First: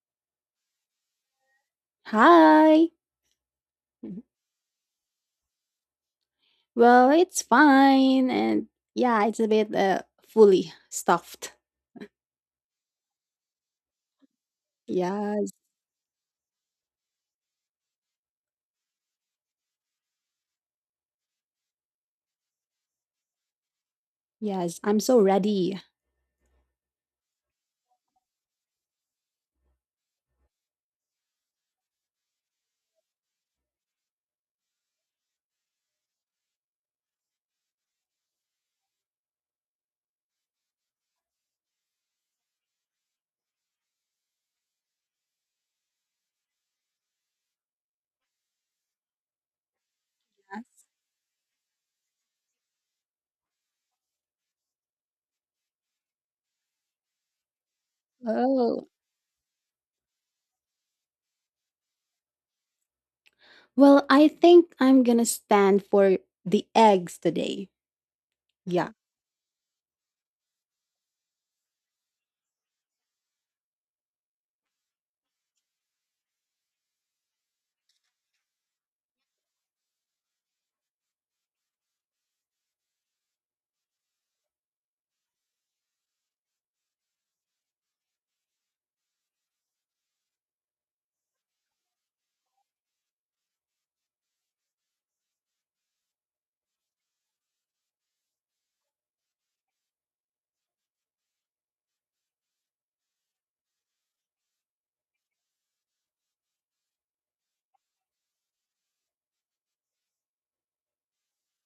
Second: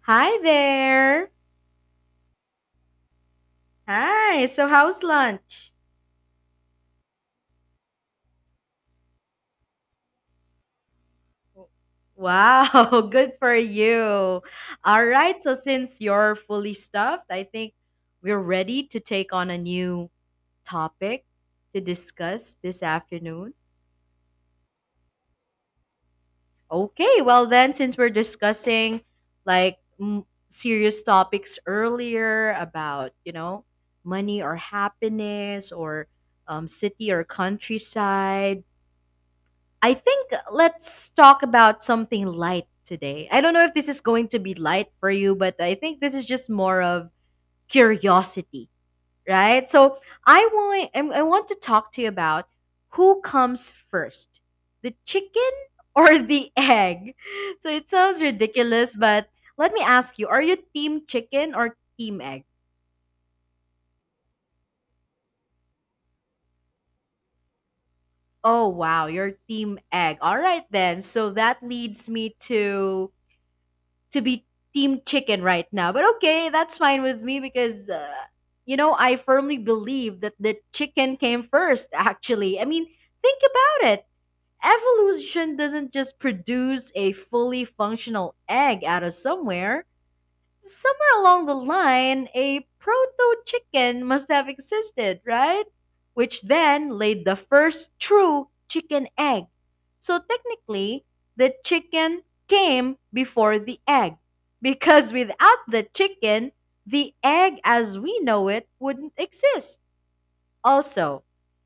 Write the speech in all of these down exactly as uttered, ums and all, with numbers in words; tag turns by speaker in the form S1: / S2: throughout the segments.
S1: Hi there.
S2: Hi. Mhm.
S1: Hi. So, how's lunch?
S2: Well, it's fine. And yeah, it's a bit uh, fully stuffed.
S1: Wow, good for you. All right.
S2: Yes,
S1: So, since you're fully stuffed, I think we're ready to take on a new topic to discuss this afternoon.
S2: yes. I'm so ready.
S1: Okay. Well, then, since we're discussing like m- serious topics earlier about, you know, money or happiness or um, city or countryside. I think let's talk about something light today. I don't know if this is going to be light for you, but I think this is just more of curiosity, right? So I want I want to talk to you about who comes first, the chicken or the egg. So it sounds
S2: Oh.
S1: ridiculous, but let me ask you: Are you team chicken or team egg?
S2: Well, I think I'm going to stand for the eggs today.
S1: Oh
S2: Yeah.
S1: wow, you're team egg. All right then. So that leads me to to be team chicken right now. But okay, that's fine with me because uh, you know, I firmly believe that the chicken came first actually. I mean, think about it. Evolution doesn't just produce a fully functional egg out of somewhere. Somewhere along the line, a proto chicken must have existed, right? Which then laid the first true chicken egg. So technically, the chicken came before the egg because without the chicken, the egg as we know it wouldn't exist. Also,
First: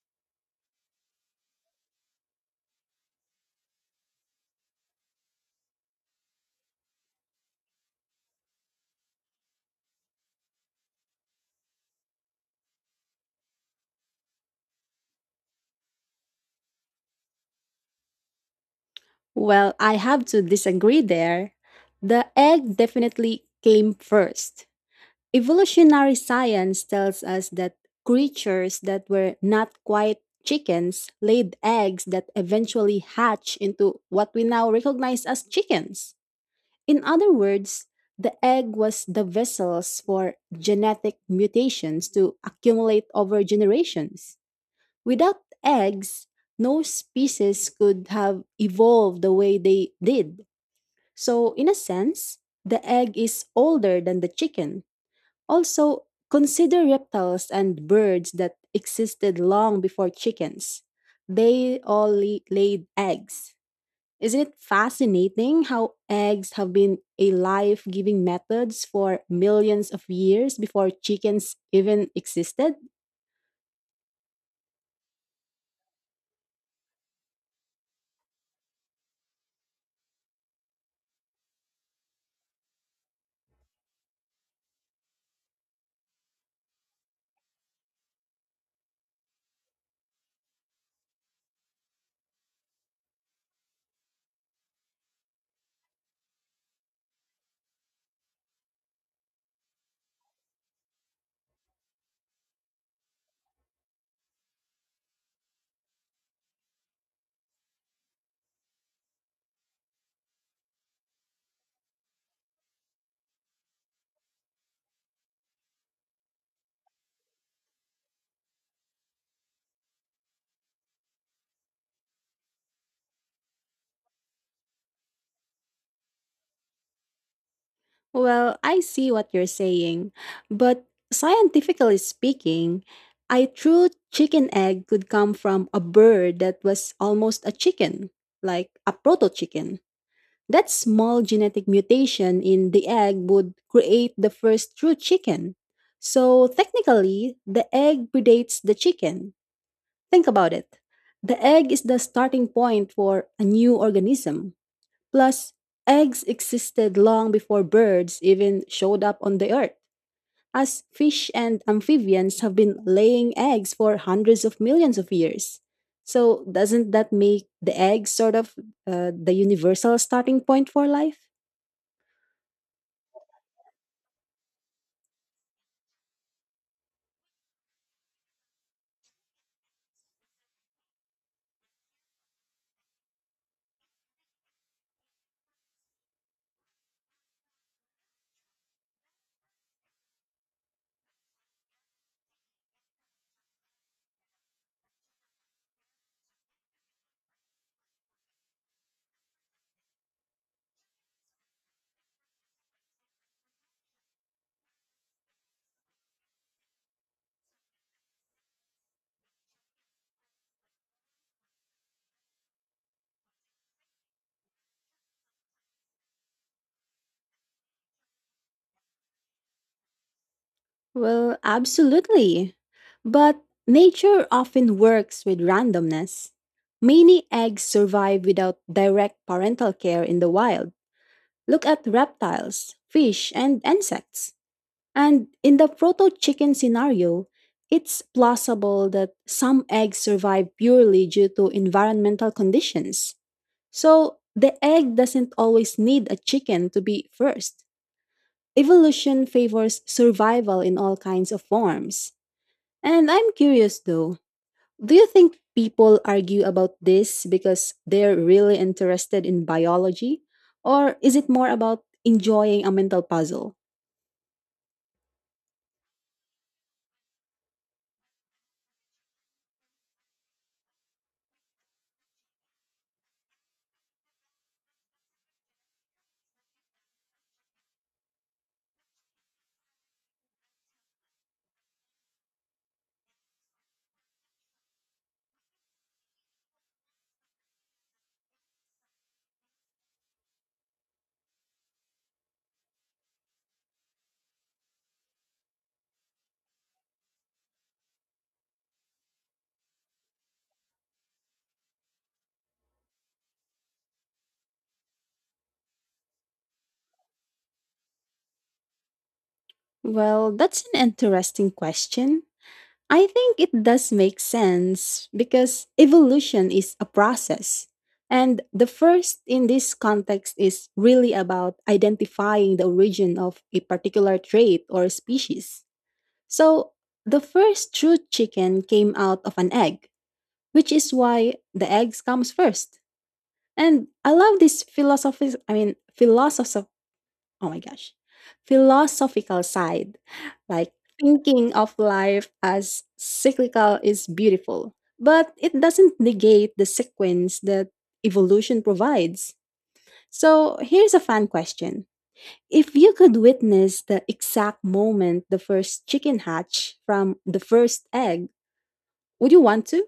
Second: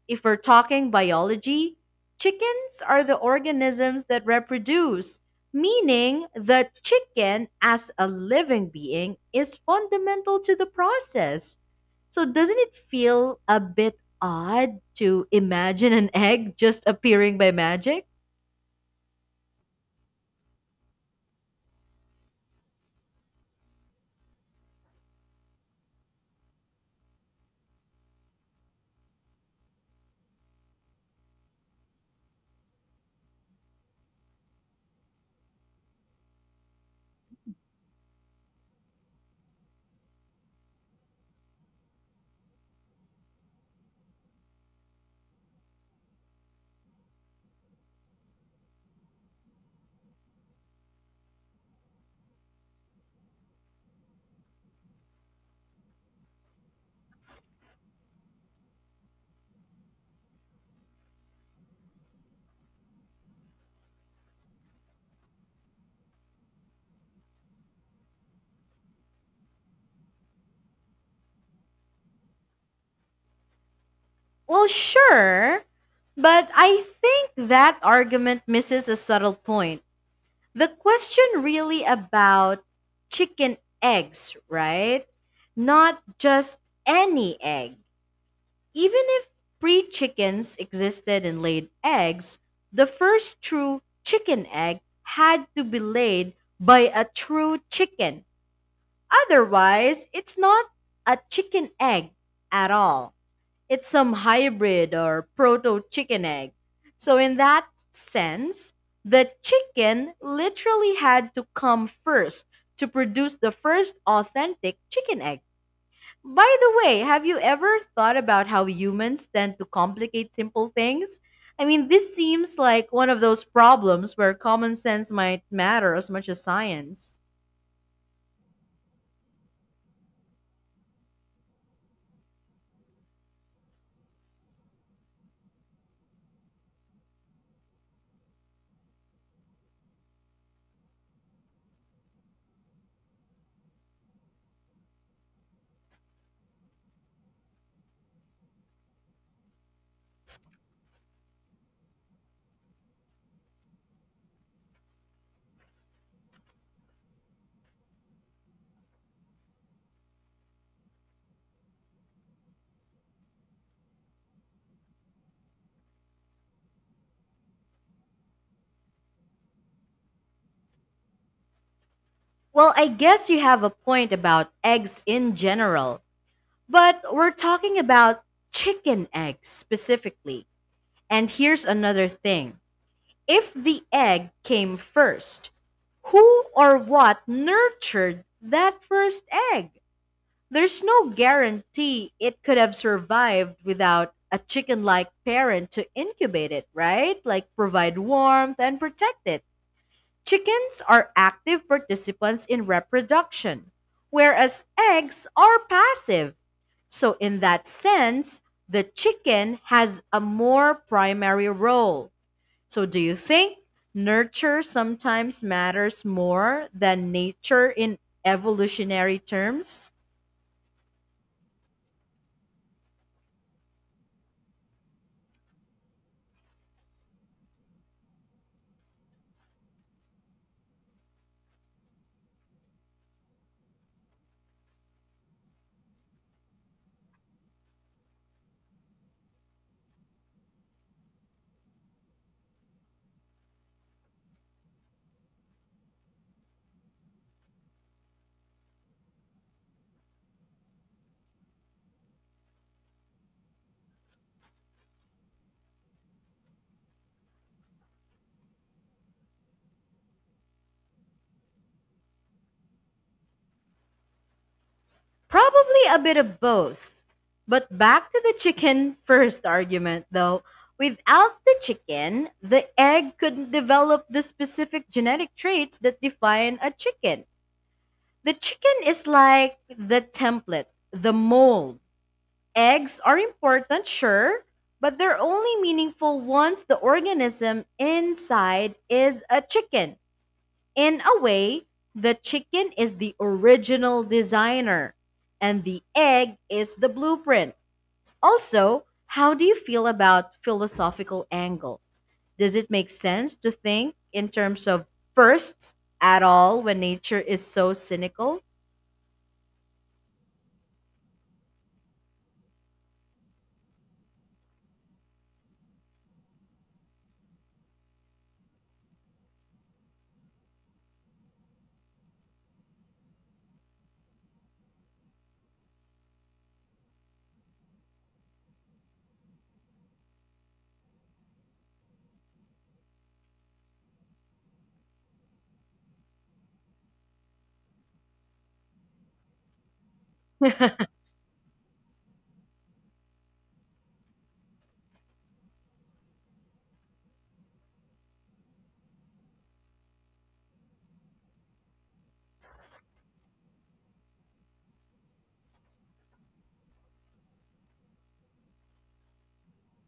S1: if we're talking biology, chickens are the organisms that reproduce, meaning the chicken as a living being is fundamental to the process. So, doesn't it feel a bit odd to imagine an egg just appearing by magic?
S2: Well, I have to disagree there. The egg definitely came first. Evolutionary science tells us that creatures that were not quite chickens laid eggs that eventually hatch into what we now recognize as chickens. In other words, the egg was the vessels for genetic mutations to accumulate over generations. Without eggs, no species could have evolved the way they did. So, in a sense, the egg is older than the chicken. Also, consider reptiles and birds that existed long before chickens. They all la- laid eggs. Isn't it fascinating how eggs have been a life giving methods for millions of years before chickens even existed?
S1: Well, sure, but I think that argument misses a subtle point. The question really about chicken eggs, right? Not just any egg. Even if pre chickens existed and laid eggs, the first true chicken egg had to be laid by a true chicken. Otherwise, it's not a chicken egg at all. It's some hybrid or proto chicken egg. So, in that sense, the chicken literally had to come first to produce the first authentic chicken egg. By the way, have you ever thought about how humans tend to complicate simple things? I mean, this seems like one of those problems where common sense might matter as much as science.
S2: Well, I see what you're saying, but scientifically speaking, a true chicken egg could come from a bird that was almost a chicken, like a proto chicken. That small genetic mutation in the egg would create the first true chicken. So technically, the egg predates the chicken. Think about it. The egg is the starting point for a new organism. Plus, eggs existed long before birds even showed up on the earth, as fish and amphibians have been laying eggs for hundreds of millions of years. So, doesn't that make the egg sort of uh, the universal starting point for life?
S1: Well, I guess you have a point about eggs in general. But we're talking about chicken eggs specifically. And here's another thing. If the egg came first, who or what nurtured that first egg? There's no guarantee it could have survived without a chicken like parent to incubate it, right? Like provide warmth and protect it. Chickens are active participants in reproduction, whereas eggs are passive. So, in that sense, the chicken has a more primary role. So, do you think nurture sometimes matters more than nature in evolutionary terms?
S2: Well, absolutely. But nature often works with randomness. Many eggs survive without direct parental care in the wild. Look at reptiles, fish, and insects. And in the proto chicken scenario, it's plausible that some eggs survive purely due to environmental conditions. So the egg doesn't always need a chicken to be first. Evolution favors survival in all kinds of forms. And I'm curious though, do you think people argue about this because they're really interested in biology? Or is it more about enjoying a mental puzzle?
S1: Probably a bit of both. But back to the chicken first argument, though. Without the chicken, the egg couldn't develop the specific genetic traits that define a chicken. The chicken is like the template, the mold. Eggs are important, sure, but they're only meaningful once the organism inside is a chicken. In a way, the chicken is the original designer and the egg is the blueprint. Also, how do you feel about philosophical angle? Does it make sense to think in terms of firsts at all when nature is so cynical?
S2: Well, that's an interesting question. I think it does make sense because evolution is a process. And the first in this context is really about identifying the origin of a particular trait or species. So the first true chicken came out of an egg, which is why the eggs comes first. And I love this philosophy I mean philosoph oh my gosh. philosophical side. Like thinking of life as cyclical is beautiful. But it doesn't negate the sequence that evolution provides. So here's a fun question. If you could witness the exact moment the first chicken hatch from the first egg, would you want to?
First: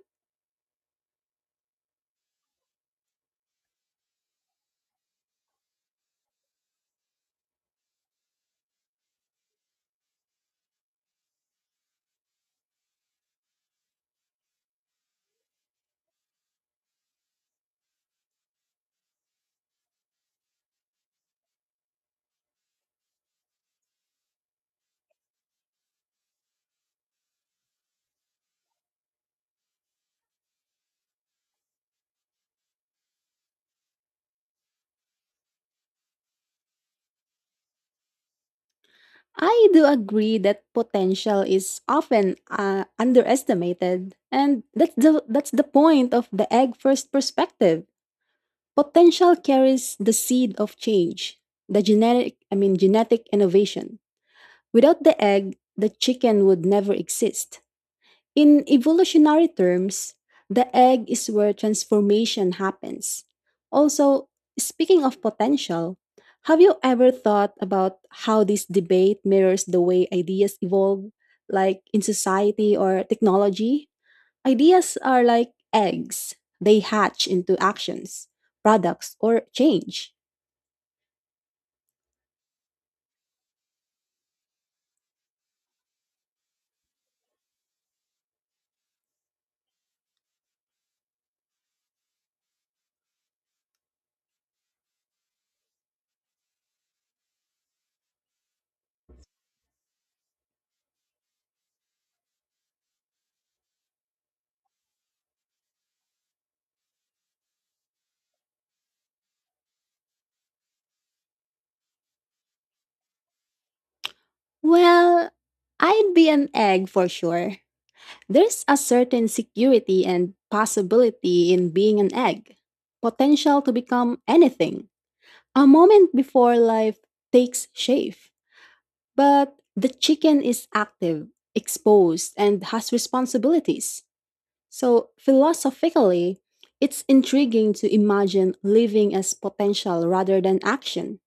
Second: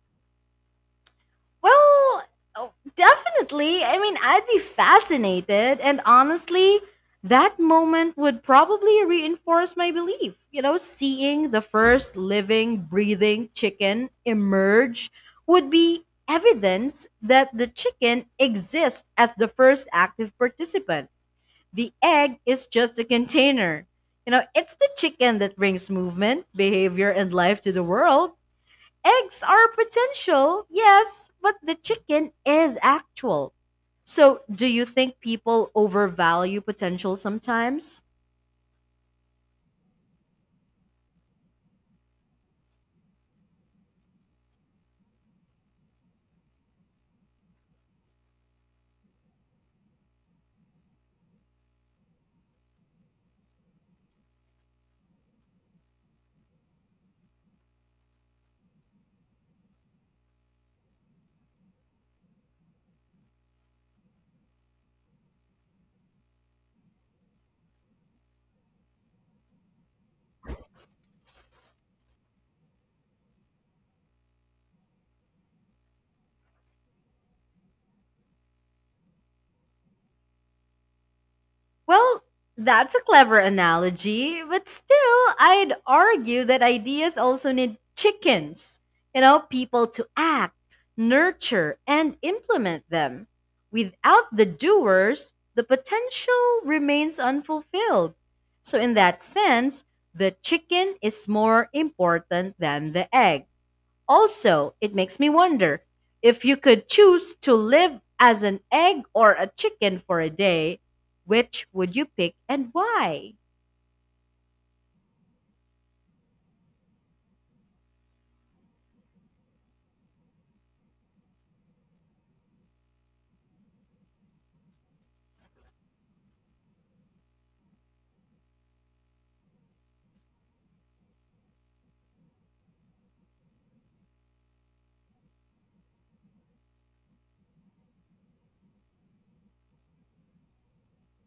S1: Well, oh, definitely. I mean, I'd be fascinated. And honestly, that moment would probably reinforce my belief. You know, seeing the first living, breathing chicken emerge would be evidence that the chicken exists as the first active participant. The egg is just a container. You know, it's the chicken that brings movement, behavior, and life to the world. Eggs are potential, yes, but the chicken is actual. So, do you think people overvalue potential sometimes?
S2: I do agree that potential is often uh, underestimated, and that's the that's the point of the egg first perspective. Potential carries the seed of change, the genetic I mean genetic innovation. Without the egg, the chicken would never exist. In evolutionary terms, the egg is where transformation happens. Also, speaking of potential, have you ever thought about how this debate mirrors the way ideas evolve, like in society or technology? Ideas are like eggs, they hatch into actions, products, or change.
S1: Well, that's a clever analogy, but still, I'd argue that ideas also need chickens. You know, people to act, nurture, and implement them. Without the doers, the potential remains unfulfilled. So, in that sense, the chicken is more important than the egg. Also, it makes me wonder if you could choose to live as an egg or a chicken for a day, which would you pick and why?
S2: Well, I'd be an egg for sure. There's a certain security and possibility in being an egg, potential to become anything, a moment before life takes shape. But the chicken is active, exposed, and has responsibilities. So, philosophically, it's intriguing to imagine living as potential rather than action.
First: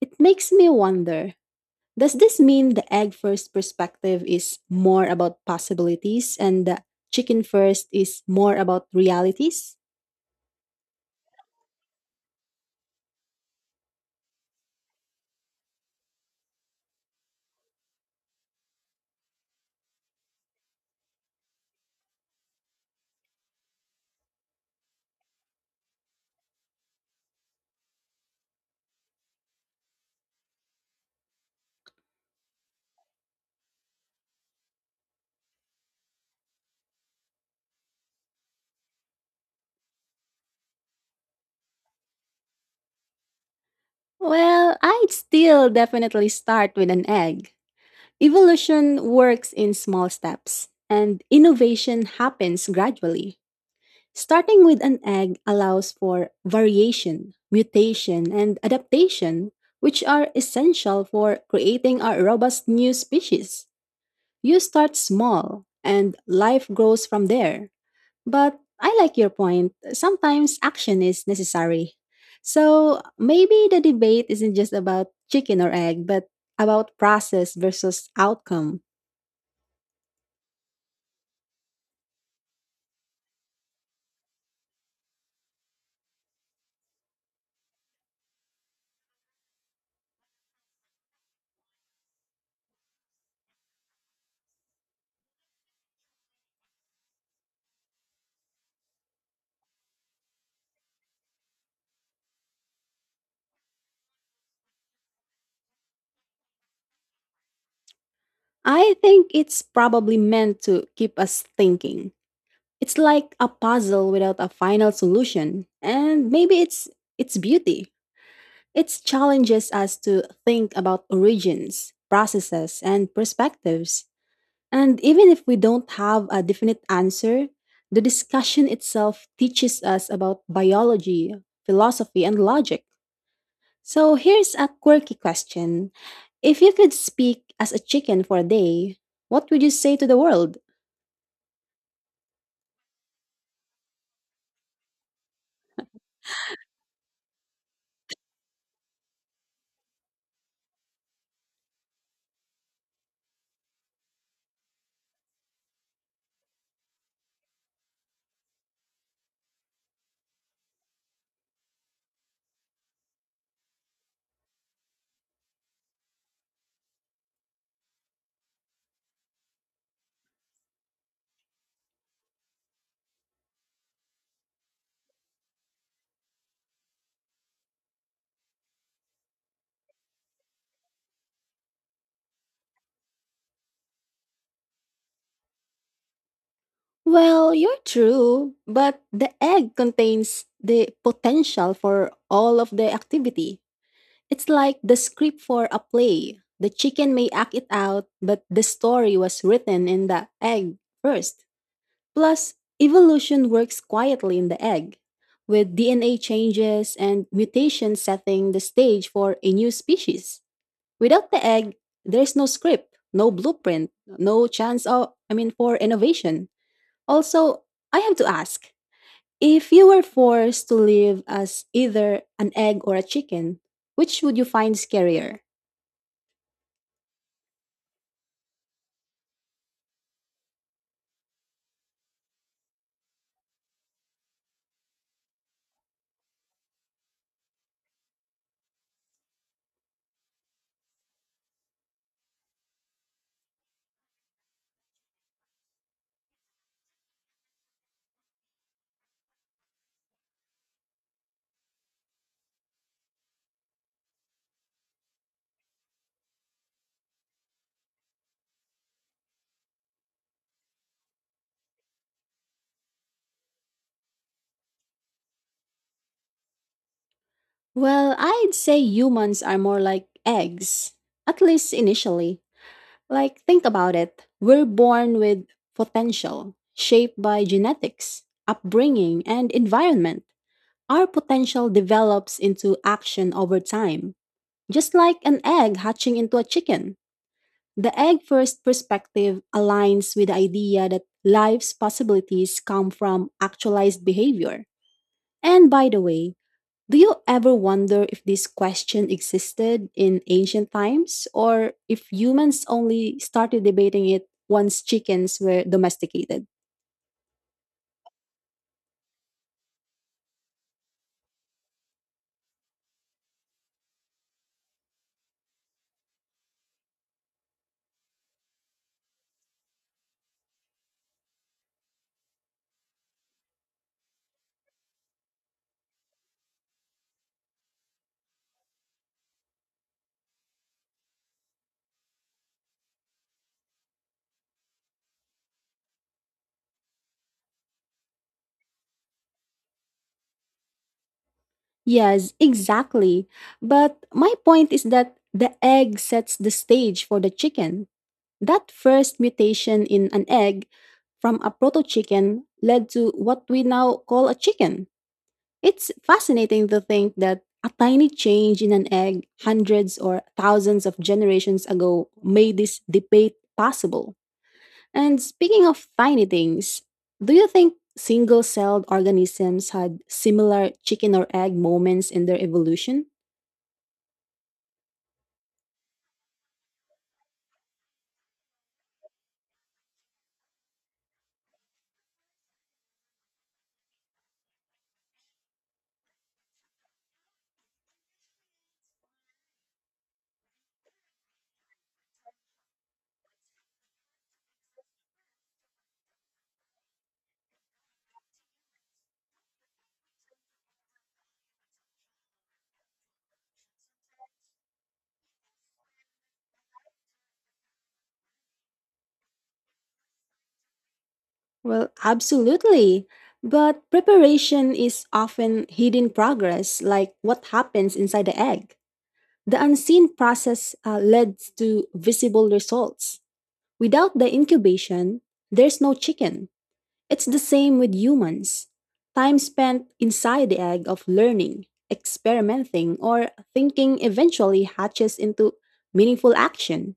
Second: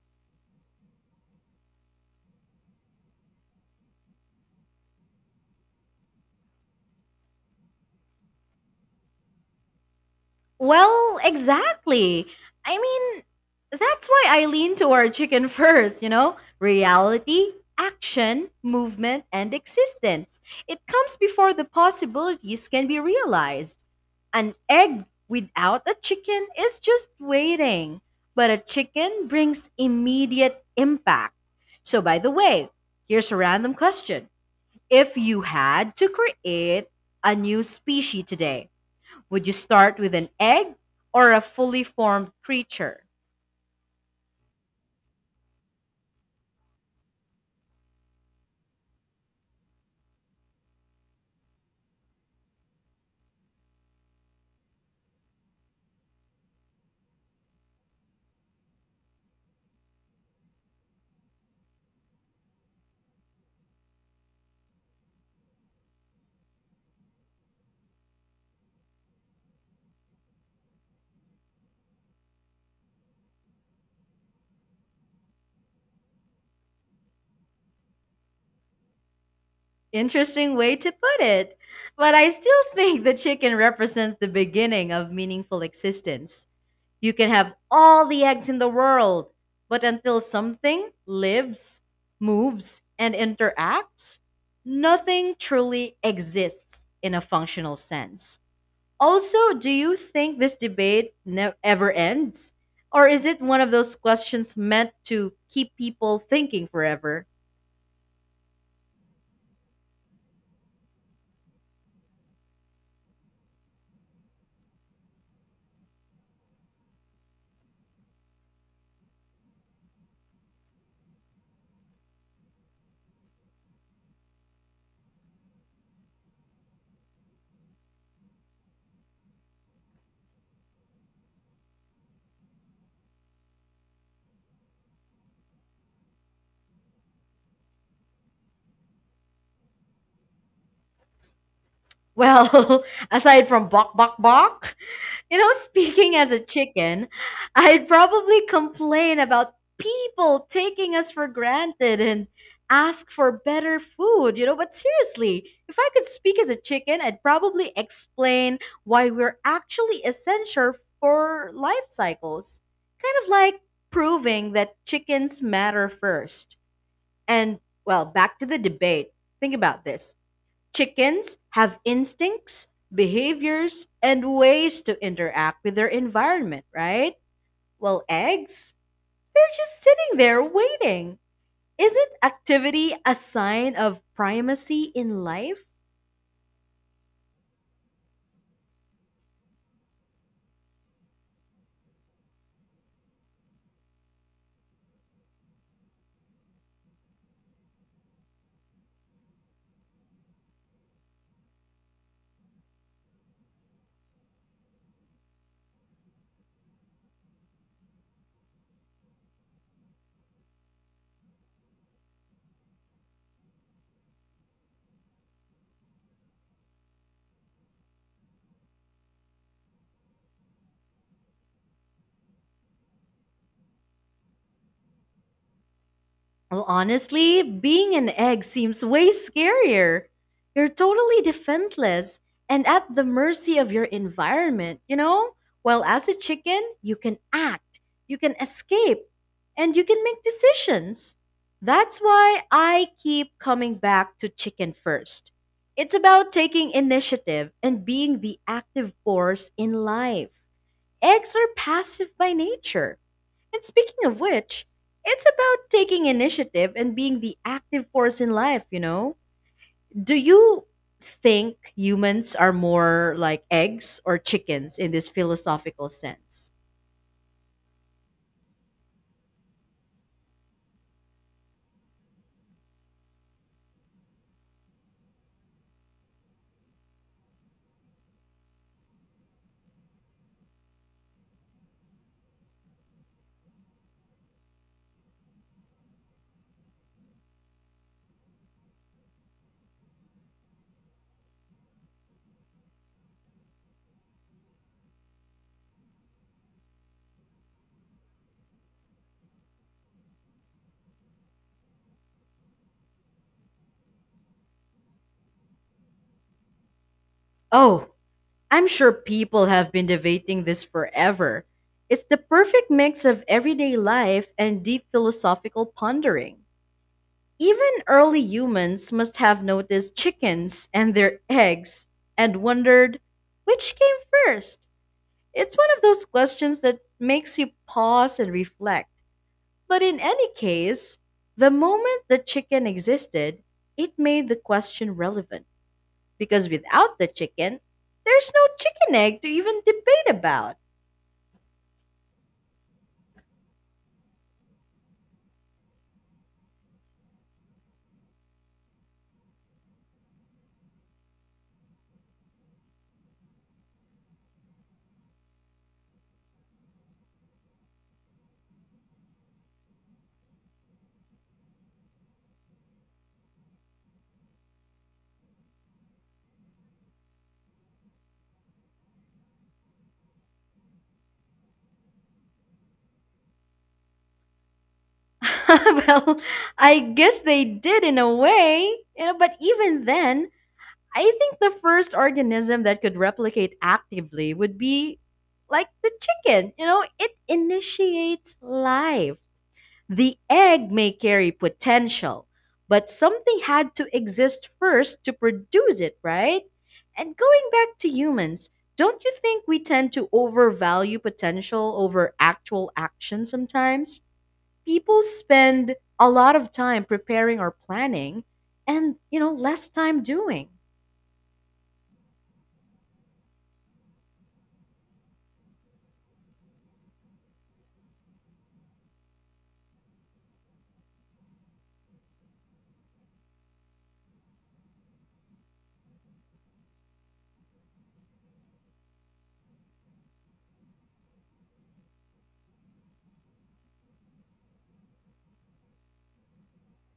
S2: It makes me wonder, does this mean the egg first perspective is more about possibilities and the chicken first is more about realities?
S1: Well, exactly. I mean, that's why I lean toward chicken first, you know? Reality, action, movement, and existence. It comes before the possibilities can be realized. An egg without a chicken is just waiting, but a chicken brings immediate impact. So, by the way, here's a random question. If you had to create a new species today, would you start with an egg or a fully formed creature?
S2: Well, I'd still definitely start with an egg. Evolution works in small steps, and innovation happens gradually. Starting with an egg allows for variation, mutation, and adaptation, which are essential for creating a robust new species. You start small and life grows from there. But I like your point. Sometimes action is necessary. So maybe the debate isn't just about chicken or egg, but about process versus outcome.
S1: Interesting way to put it, but I still think the chicken represents the beginning of meaningful existence. You can have all the eggs in the world, but until something lives, moves, and interacts, nothing truly exists in a functional sense. Also, do you think this debate ne- ever ends? Or is it one of those questions meant to keep people thinking forever?
S2: I think it's probably meant to keep us thinking. It's like a puzzle without a final solution, and maybe it's its beauty. It challenges us to think about origins, processes, and perspectives. And even if we don't have a definite answer, the discussion itself teaches us about biology, philosophy, and logic. So here's a quirky question. If you could speak as a chicken for a day, what would you say to the world?
S1: Well, aside from bok bok bok, You know, speaking as a chicken, I'd probably complain about people taking us for granted and ask for better food, you know. But seriously, if I could speak as a chicken, I'd probably explain why we're actually essential for life cycles. Kind of like proving that chickens matter first. And, well, back to the debate. Think about this. Chickens have instincts, behaviors, and ways to interact with their environment, right? Well, eggs, they're just sitting there waiting. Isn't activity a sign of primacy in life?
S2: Well, you're true, but the egg contains the potential for all of the activity. It's like the script for a play. The chicken may act it out, but the story was written in the egg first. Plus, evolution works quietly in the egg, with D N A changes and mutations setting the stage for a new species. Without the egg, there's no script, no blueprint, no chance of, I mean, for innovation. Also, I have to ask, if you were forced to live as either an egg or a chicken, which would you find scarier?
S1: Well, honestly, being an egg seems way scarier. You're totally defenseless and at the mercy of your environment, you know? While as a chicken, you can act, you can escape, and you can make decisions. That's why I keep coming back to chicken first. It's about taking initiative and being the active force in life. Eggs are passive by nature and speaking of which, it's about taking initiative and being the active force in life, you know? Do you think humans are more like eggs or chickens in this philosophical sense?
S2: Well, I'd say humans are more like eggs, at least initially. Like, think about it. We're born with potential, shaped by genetics, upbringing, and environment. Our potential develops into action over time, just like an egg hatching into a chicken. The egg first perspective aligns with the idea that life's possibilities come from actualized behavior. And by the way, do you ever wonder if this question existed in ancient times or if humans only started debating it once chickens were domesticated?
S1: Oh, I'm sure people have been debating this forever. It's the perfect mix of everyday life and deep philosophical pondering. Even early humans must have noticed chickens and their eggs and wondered which came first. It's one of those questions that makes you pause and reflect. But in any case, the moment the chicken existed, it made the question relevant because without the chicken, there's no chicken egg to even debate about.
S2: Yes, exactly. But my point is that the egg sets the stage for the chicken. That first mutation in an egg from a proto chicken led to what we now call a chicken. It's fascinating to think that a tiny change in an egg hundreds or thousands of generations ago made this debate possible. And speaking of tiny things, do you think single celled organisms had similar chicken or egg moments in their evolution?
S1: Well, I guess they did in a way, you know, but even then, I think the first organism that could replicate actively would be like the chicken, you know, it initiates life. The egg may carry potential, but something had to exist first to produce it, right? And going back to humans, don't you think we tend to overvalue potential over actual action sometimes? People spend a lot of time preparing or planning and, you know, less time doing.
S2: Well, absolutely. But preparation is often hidden progress, like what happens inside the egg. The unseen process uh, leads to visible results. Without the incubation, there's no chicken. It's the same with humans. Time spent inside the egg of learning, experimenting, or thinking eventually hatches into meaningful action.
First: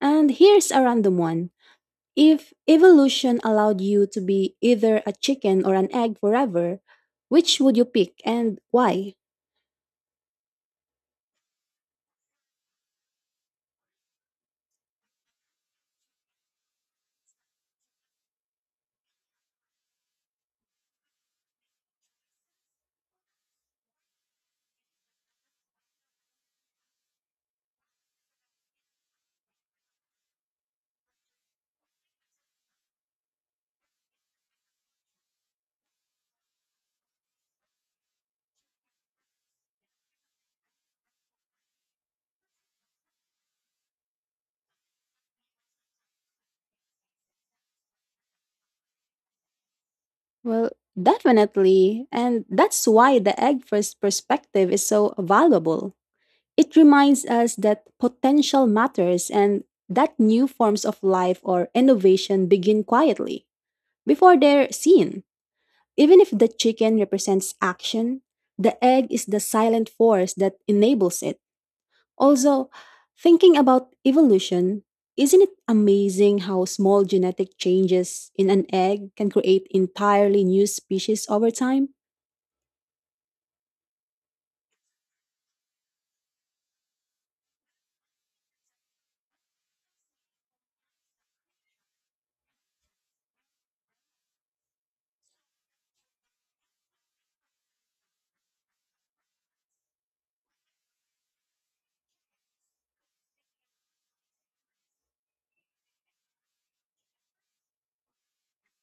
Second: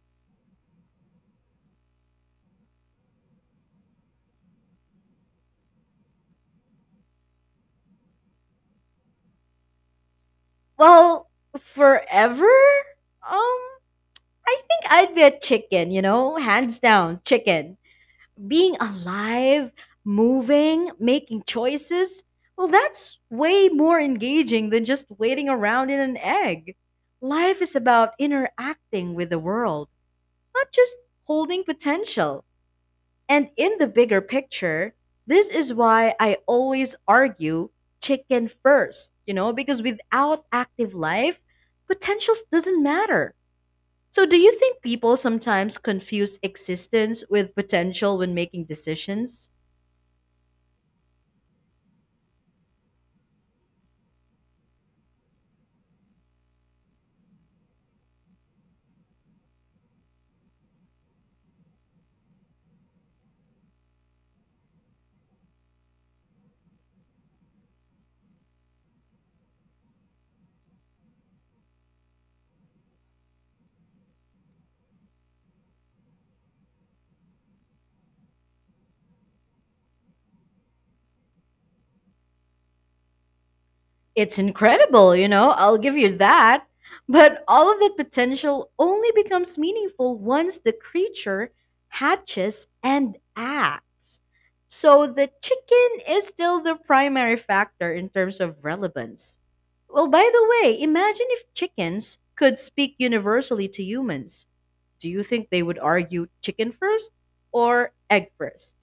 S2: And here's a random one. If evolution allowed you to be either a chicken or an egg forever, which would you pick and why?
S1: Well, forever? Um, I think I'd be a chicken, you know, hands down, chicken. Being alive, moving, making choices, well, that's way more engaging than just waiting around in an egg. Life is about interacting with the world, not just holding potential. And in the bigger picture, this is why I always argue chicken first, you know, because without active life, potential doesn't matter. So, do you think people sometimes confuse existence with potential when making decisions?
S2: Well, definitely. And that's why the egg first perspective is so valuable. It reminds us that potential matters and that new forms of life or innovation begin quietly, before they're seen. Even if the chicken represents action, the egg is the silent force that enables it. Also, thinking about evolution, isn't it amazing how small genetic changes in an egg can create entirely new species over time?
S1: It's incredible, you know, I'll give you that. But all of that potential only becomes meaningful once the creature hatches and acts. So the chicken is still the primary factor in terms of relevance. Well, by the way, imagine if chickens could speak universally to humans. Do you think they would argue chicken first or egg first?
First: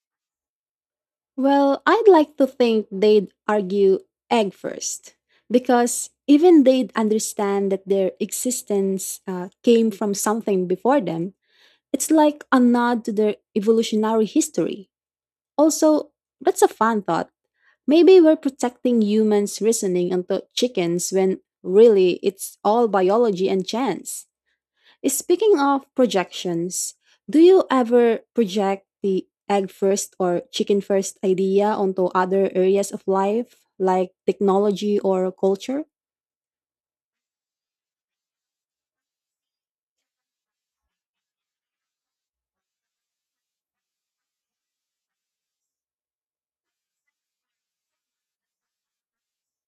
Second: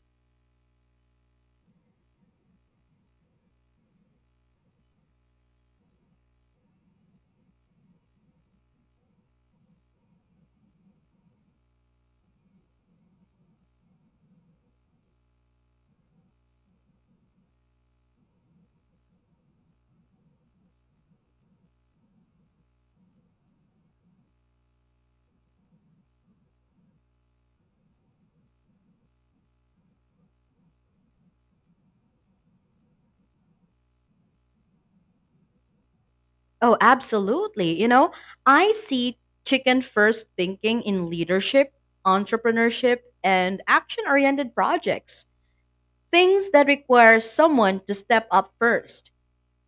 S2: Well, I'd like to think they'd argue egg first, because even they'd understand that their existence uh, came from something before them. It's like a nod to their evolutionary history. Also, that's a fun thought. Maybe we're protecting humans' reasoning until chickens when really it's all biology and chance. Speaking of projections, do you ever project the egg first or chicken first idea onto other areas of life, like technology or culture?
S1: Oh, absolutely. You know, I see chicken first thinking in leadership, entrepreneurship, and action oriented projects. Things that require someone to step up first.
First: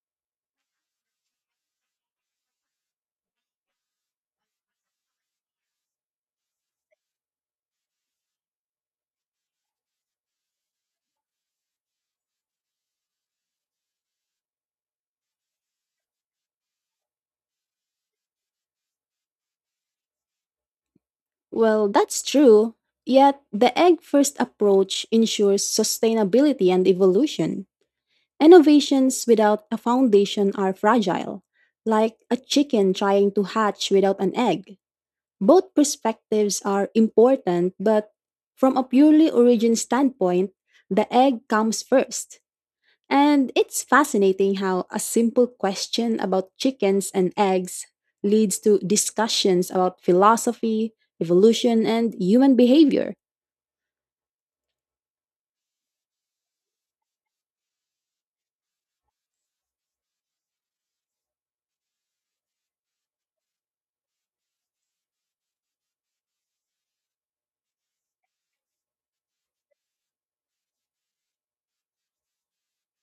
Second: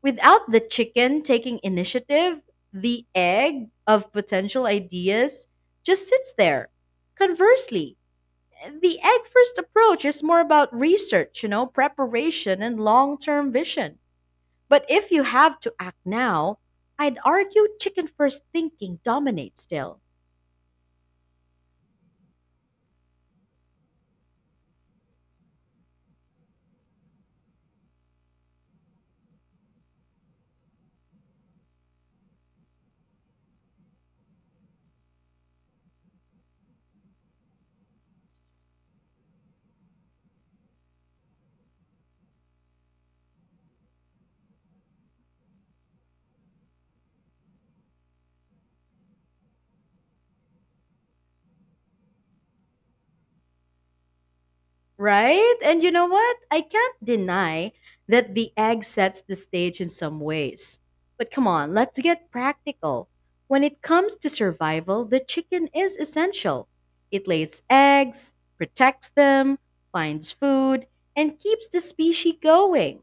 S1: Without the chicken taking initiative, the egg of potential ideas just sits there. Conversely, the egg first approach is more about research, you know, preparation, and long term vision. But if you have to act now, I'd argue chicken first thinking dominates still,
S2: Well, that's true. Yet, the egg first approach ensures sustainability and evolution. Innovations without a foundation are fragile, like a chicken trying to hatch without an egg. Both perspectives are important, but from a purely origin standpoint, the egg comes first. And it's fascinating how a simple question about chickens and eggs leads to discussions about philosophy, evolution, and human behavior.
S1: right? And you know what? I can't deny that the egg sets the stage in some ways. But come on, let's get practical. When it comes to survival, the chicken is essential. It lays eggs, protects them, finds food, and keeps the species going.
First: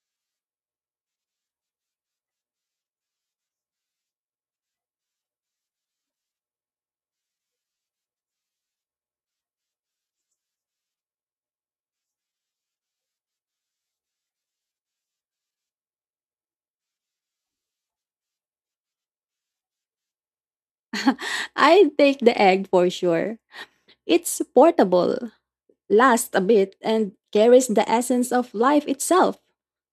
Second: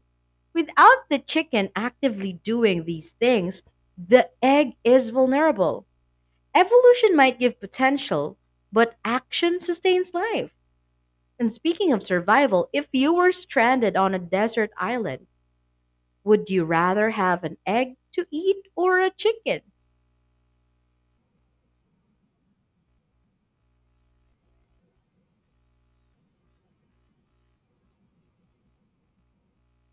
S1: Without the chicken actively doing these things, the egg is vulnerable. Evolution might give potential, but action sustains life. And speaking of survival, if you were stranded on a desert island, would you rather have an egg to eat or a chicken?
S2: I take the egg for sure. It's portable, lasts a bit, and carries the essence of life itself,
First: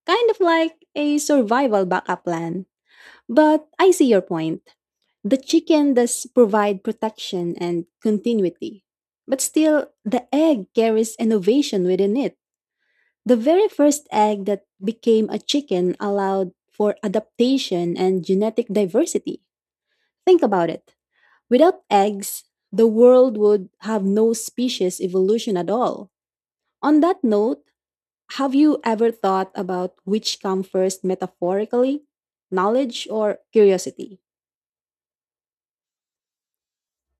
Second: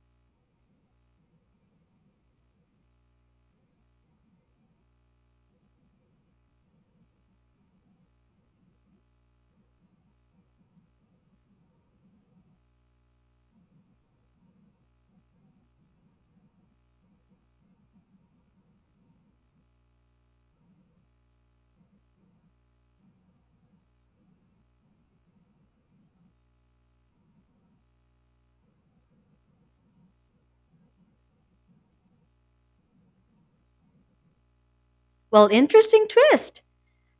S2: kind of like a survival backup plan. But I see your point. The chicken does provide protection and continuity. But still, the egg carries innovation within it. The very first egg that became a chicken allowed for adaptation and genetic diversity. Think about it. Without eggs, the world would have no species evolution at all. On that note, have you ever thought about which comes first metaphorically? Knowledge or curiosity?
S1: Well, interesting twist.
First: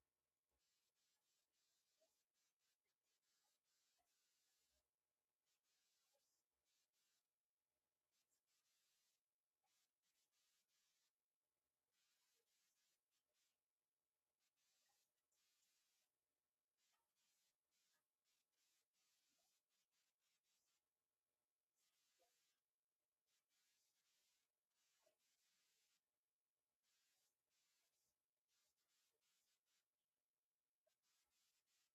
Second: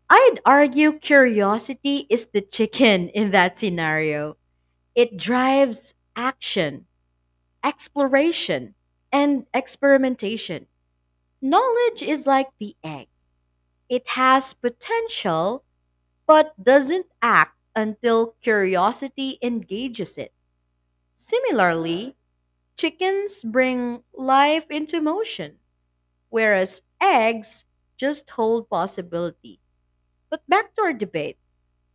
S1: I'd argue curiosity is the chicken in that scenario. It drives action, exploration, and experimentation. Knowledge is like the egg. It has potential, but doesn't act until curiosity engages it. Similarly, chickens bring life into motion, whereas eggs just hold possibility. But back to our debate.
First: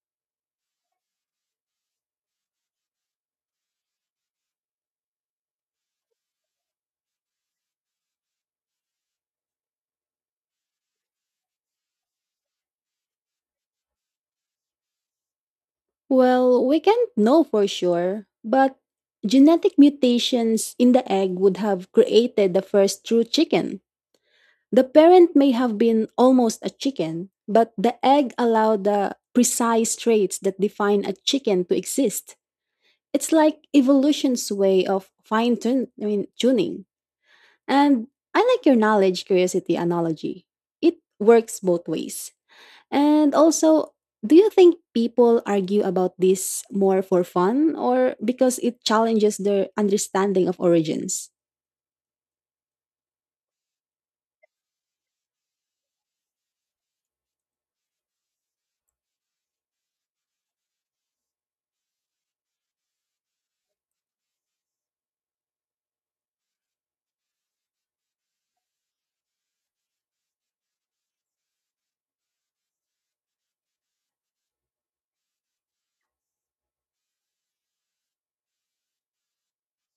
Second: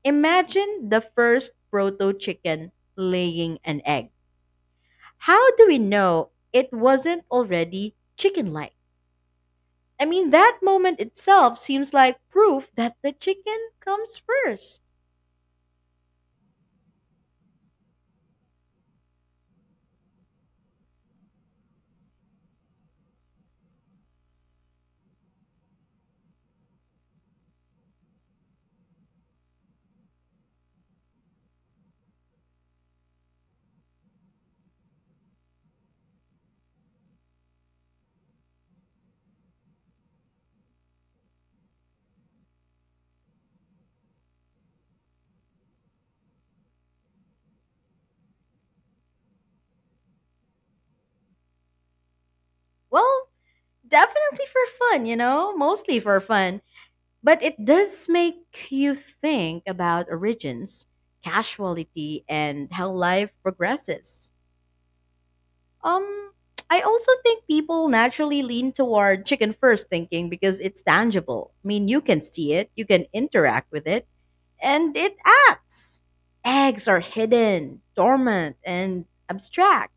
S1: Imagine the first proto chicken laying an egg. How do we know it wasn't already chicken like? I mean, that moment itself seems like proof that the chicken comes first.
S2: Well, we can't know for sure, but genetic mutations in the egg would have created the first true chicken. The parent may have been almost a chicken, but the egg allowed the precise traits that define a chicken to exist. It's like evolution's way of fine tun- I mean, tuning. And I like your knowledge curiosity analogy. It works both ways. And also, do you think people argue about this more for fun or because it challenges their understanding of origins?
S1: Well, definitely for fun, you know, mostly for fun. But it does make you think about origins, casualty, and how life progresses. Um, I also think people naturally lean toward chicken first thinking because it's tangible. I mean, you can see it, you can interact with it, and it acts. Eggs are hidden, dormant, and abstract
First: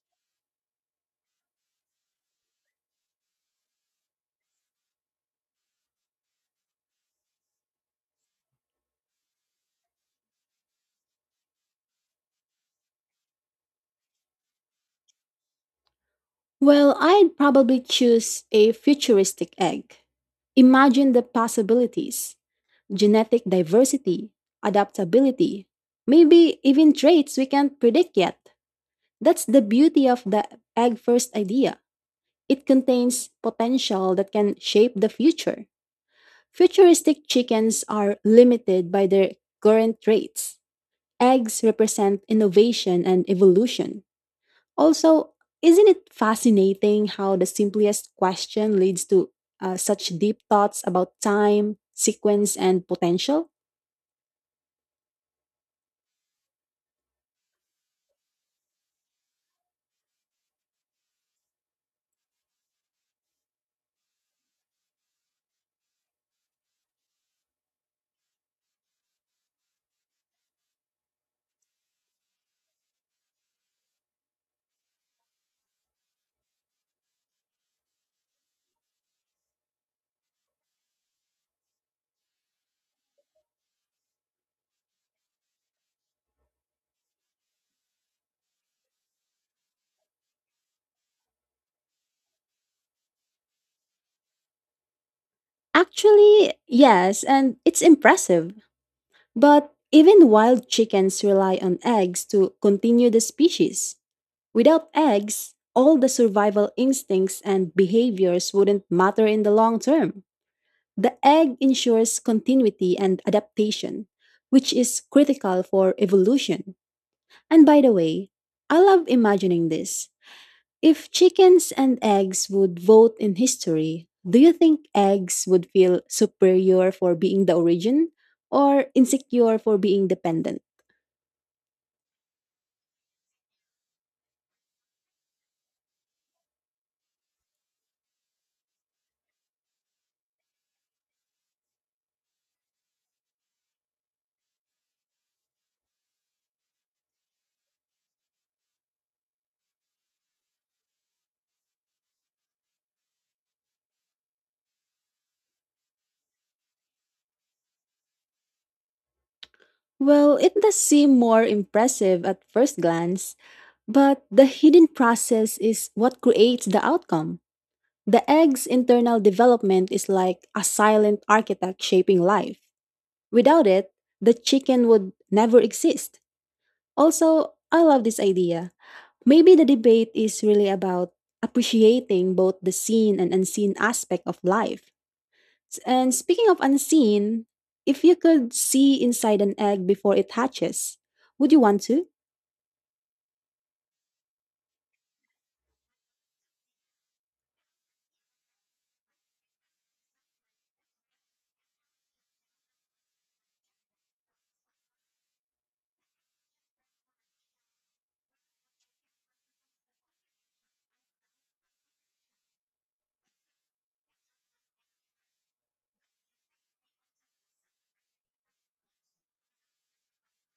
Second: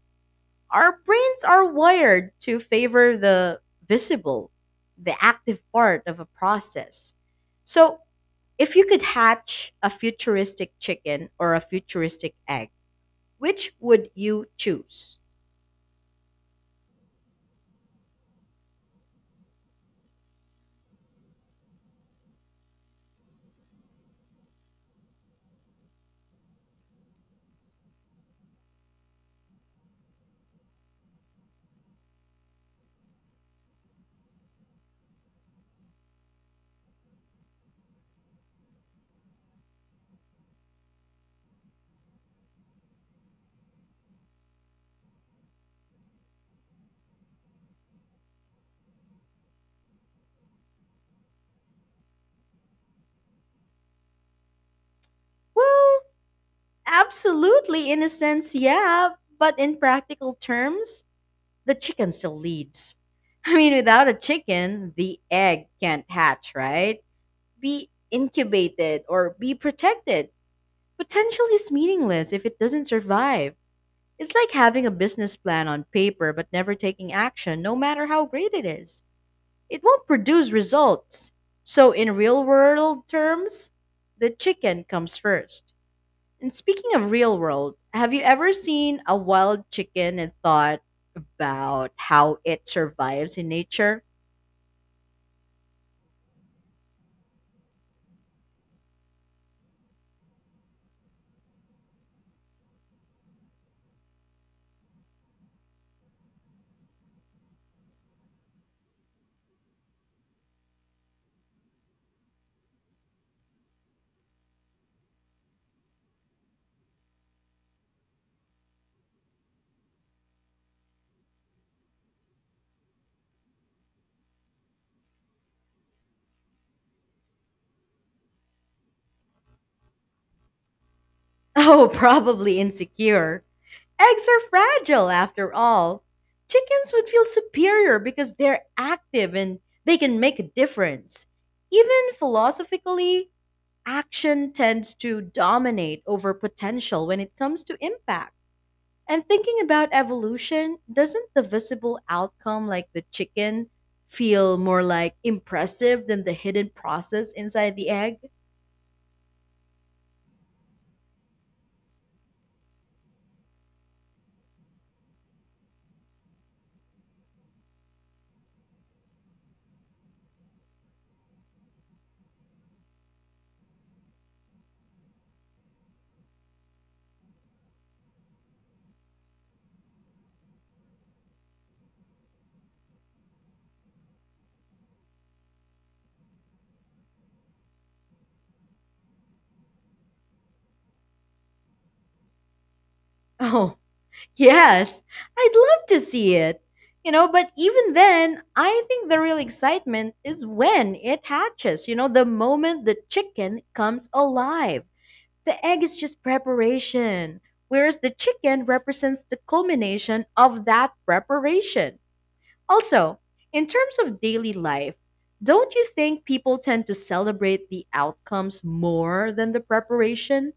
S1: our brains are wired to favor the visible, the active part of a process. So, if you could hatch a futuristic chicken or a futuristic egg, which would you choose?
S2: Well, I'd probably choose a futuristic egg. Imagine the possibilities, genetic diversity, adaptability, maybe even traits we can't predict yet. That's the beauty of the egg first idea. It contains potential that can shape the future. Futuristic chickens are limited by their current traits. Eggs represent innovation and evolution. Also, isn't it fascinating how the simplest question leads to uh, such deep thoughts about time, sequence, and potential?
S1: Well, absolutely, in a sense, yeah, but in practical terms, the chicken still leads. I mean, without a chicken, the egg can't hatch, right? Be incubated or be protected. Potential is meaningless if it doesn't survive. It's like having a business plan on paper but never taking action, no matter how great it is. It won't produce results. So, in real world terms, the chicken comes first. And speaking of real world, have you ever seen a wild chicken and thought about how it survives in nature?
S2: Actually, yes, and it's impressive. But even wild chickens rely on eggs to continue the species. Without eggs, all the survival instincts and behaviors wouldn't matter in the long term. The egg ensures continuity and adaptation, which is critical for evolution. And by the way, I love imagining this. If chickens and eggs would vote in history, do you think eggs would feel superior for being the origin or insecure for being dependent?
S1: Oh, probably insecure. Eggs are fragile after all. Chickens would feel superior because they're active and they can make a difference. Even philosophically, action tends to dominate over potential when it comes to impact. And thinking about evolution, doesn't the visible outcome, like the chicken, feel more like impressive than the hidden process inside the egg?
S2: Well, it does seem more impressive at first glance, but the hidden process is what creates the outcome. The egg's internal development is like a silent architect shaping life. Without it, the chicken would never exist. Also, I love this idea. Maybe the debate is really about appreciating both the seen and unseen aspect of life. S- And speaking of unseen, if you could see inside an egg before it hatches, would you want to?
S1: Oh, yes, I'd love to see it. You know, but even then, I think the real excitement is when it hatches. You know, the moment the chicken comes alive. The egg is just preparation, whereas the chicken represents the culmination of that preparation. Also, in terms of daily life, don't you think people tend to celebrate the outcomes more than the preparation?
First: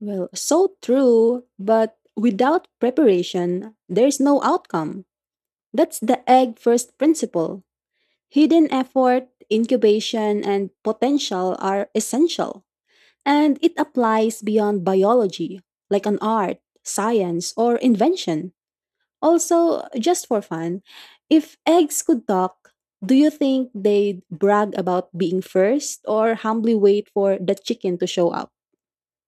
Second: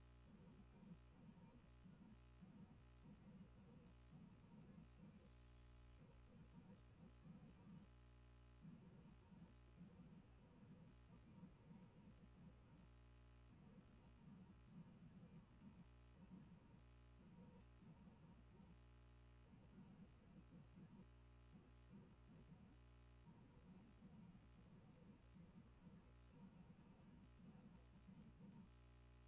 S2: Well, so true, but without preparation, there's no outcome. That's the egg first principle. Hidden effort, incubation, and potential are essential, and it applies beyond biology, like an art, science, or invention. Also, just for fun, if eggs could talk, do you think they'd brag about being first or humbly wait for the chicken to show up?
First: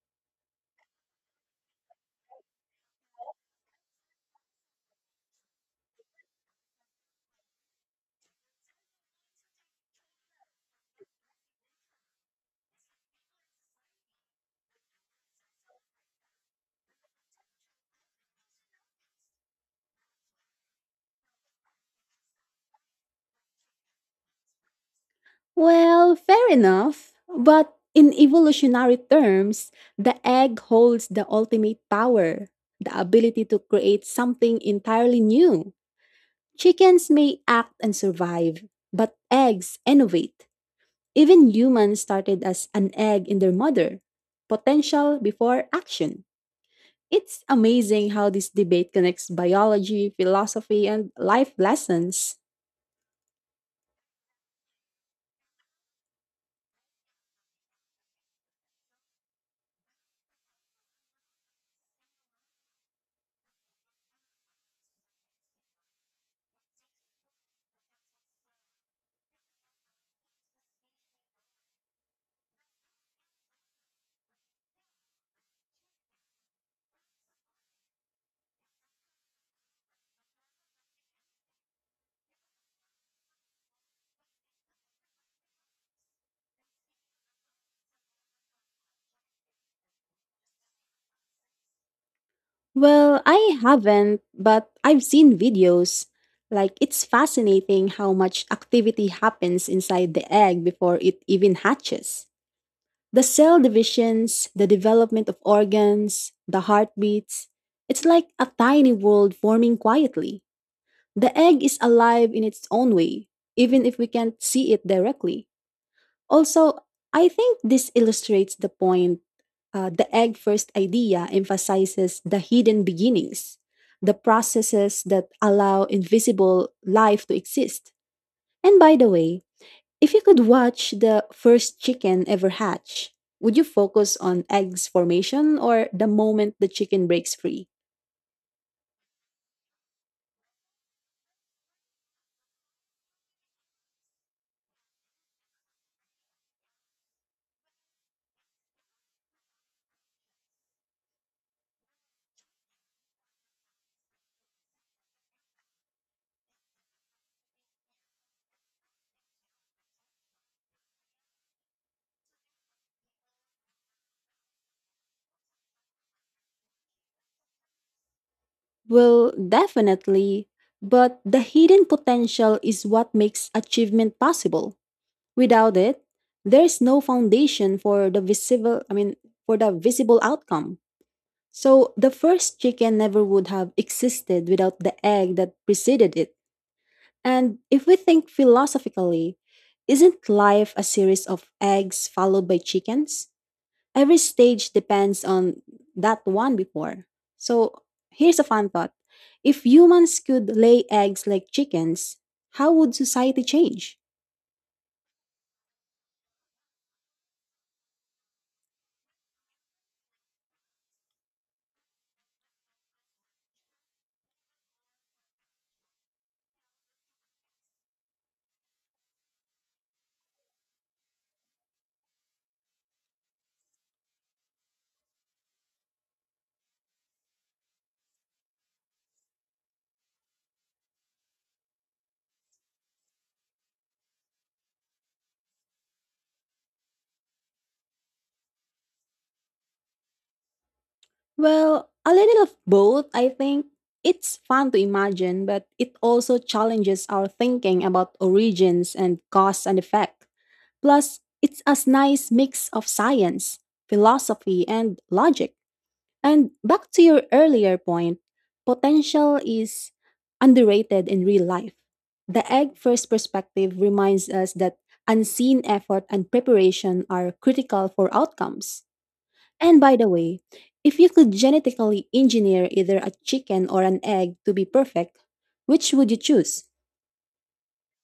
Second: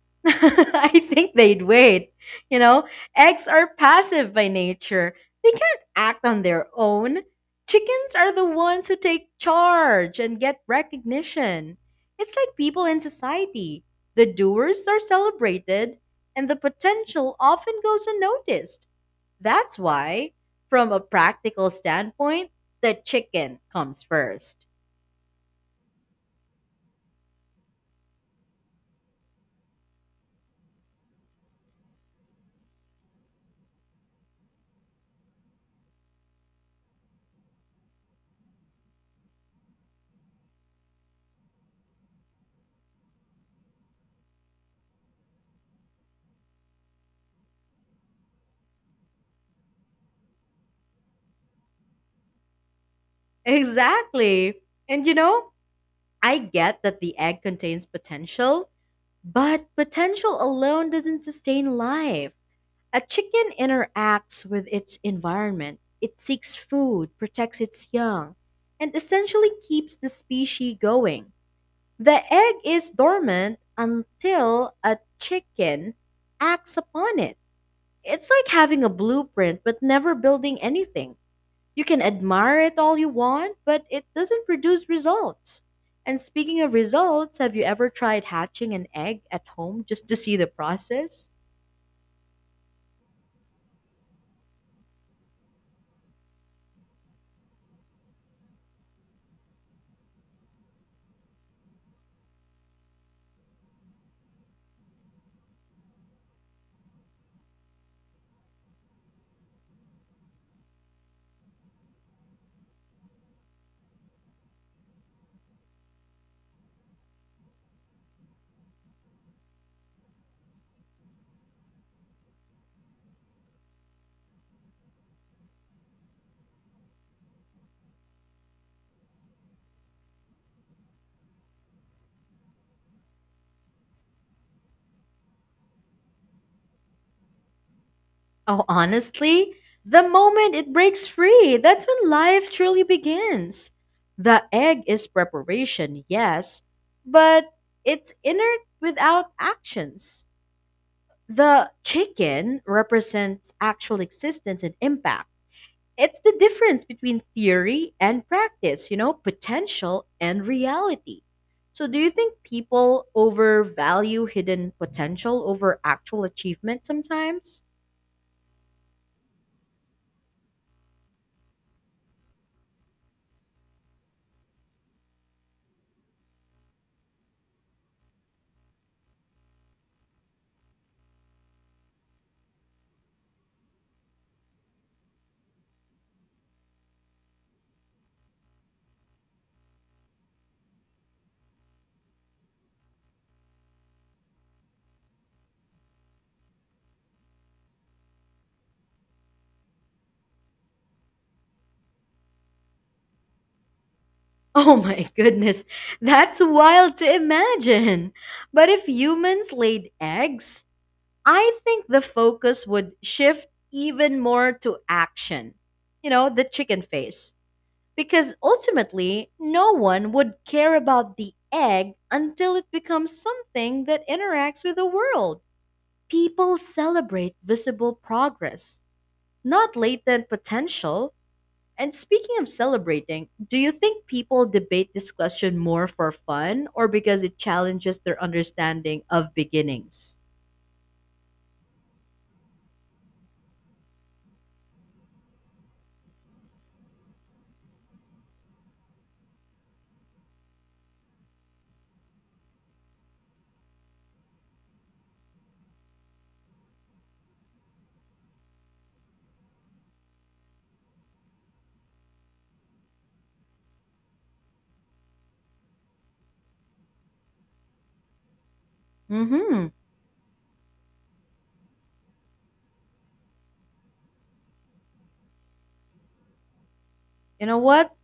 S1: I think they'd wait. You know, eggs are passive by nature. They can't act on their own. Chickens are the ones who take charge and get recognition. It's like people in society. The doers are celebrated, and the potential often goes unnoticed. That's why, from a practical standpoint, the chicken comes first.
S2: Well, fair enough. But in evolutionary terms, the egg holds the ultimate power, the ability to create something entirely new. Chickens may act and survive, but eggs innovate. Even humans started as an egg in their mother. Potential before action. It's amazing how this debate connects biology, philosophy, and life lessons.
S1: Exactly. And you know, I get that the egg contains potential, but potential alone doesn't sustain life. A chicken interacts with its environment. It seeks food, protects its young, and essentially keeps the species going. The egg is dormant until a chicken acts upon it. It's like having a blueprint but never building anything. You can admire it all you want, but it doesn't produce results. And speaking of results, have you ever tried hatching an egg at home just to see the process?
S2: Well, I haven't, but I've seen videos. Like, it's fascinating how much activity happens inside the egg before it even hatches. The cell divisions, the development of organs, the heartbeats. It's like a tiny world forming quietly. The egg is alive in its own way, even if we can't see it directly. Also, I think this illustrates the point. Uh, the egg first idea emphasizes the hidden beginnings, the processes that allow invisible life to exist. And by the way, if you could watch the first chicken ever hatch, would you focus on eggs formation or the moment the chicken breaks free?
S1: Oh, honestly, the moment it breaks free, that's when life truly begins. The egg is preparation, yes, but it's inert without actions. The chicken represents actual existence and impact. It's the difference between theory and practice, you know, potential and reality. So, do you think people overvalue hidden potential over actual achievement sometimes?
S2: Well, definitely. But the hidden potential is what makes achievement possible. Without it, there is no foundation for the visible, I mean, for the visible outcome. So the first chicken never would have existed without the egg that preceded it. And if we think philosophically, isn't life a series of eggs followed by chickens? Every stage depends on that one before. So here's a fun thought. If humans could lay eggs like chickens, how would society change?
S1: Oh my goodness, that's wild to imagine. But if humans laid eggs, I think the focus would shift even more to action. You know, the chicken face. Because ultimately, no one would care about the egg until it becomes something that interacts with the world. People celebrate visible progress, not latent potential. And speaking of celebrating, do you think people debate this question more for fun or because it challenges their understanding of beginnings?
S2: Well, a little of both, I think. It's fun to imagine, but it also challenges our thinking about origins and cause and effect. Plus, it's a nice mix of science, philosophy, and logic. And back to your earlier point, potential is underrated in real life. The egg first perspective reminds us that unseen effort and preparation are critical for outcomes.
S1: Mhm.
S2: And by the way, if you could genetically engineer either a chicken or an egg to be perfect, which would you choose?
S1: You know what?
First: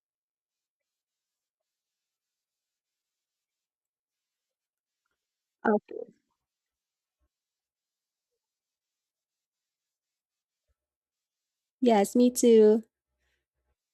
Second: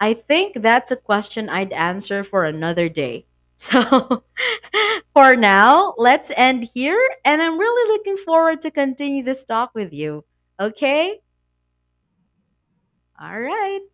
S1: I think that's a question I'd answer for another day. So for
S2: Oh,
S1: now, let's end here, and I'm really looking forward to continue this talk with you. Okay?
S2: yes, me too.
S1: All right.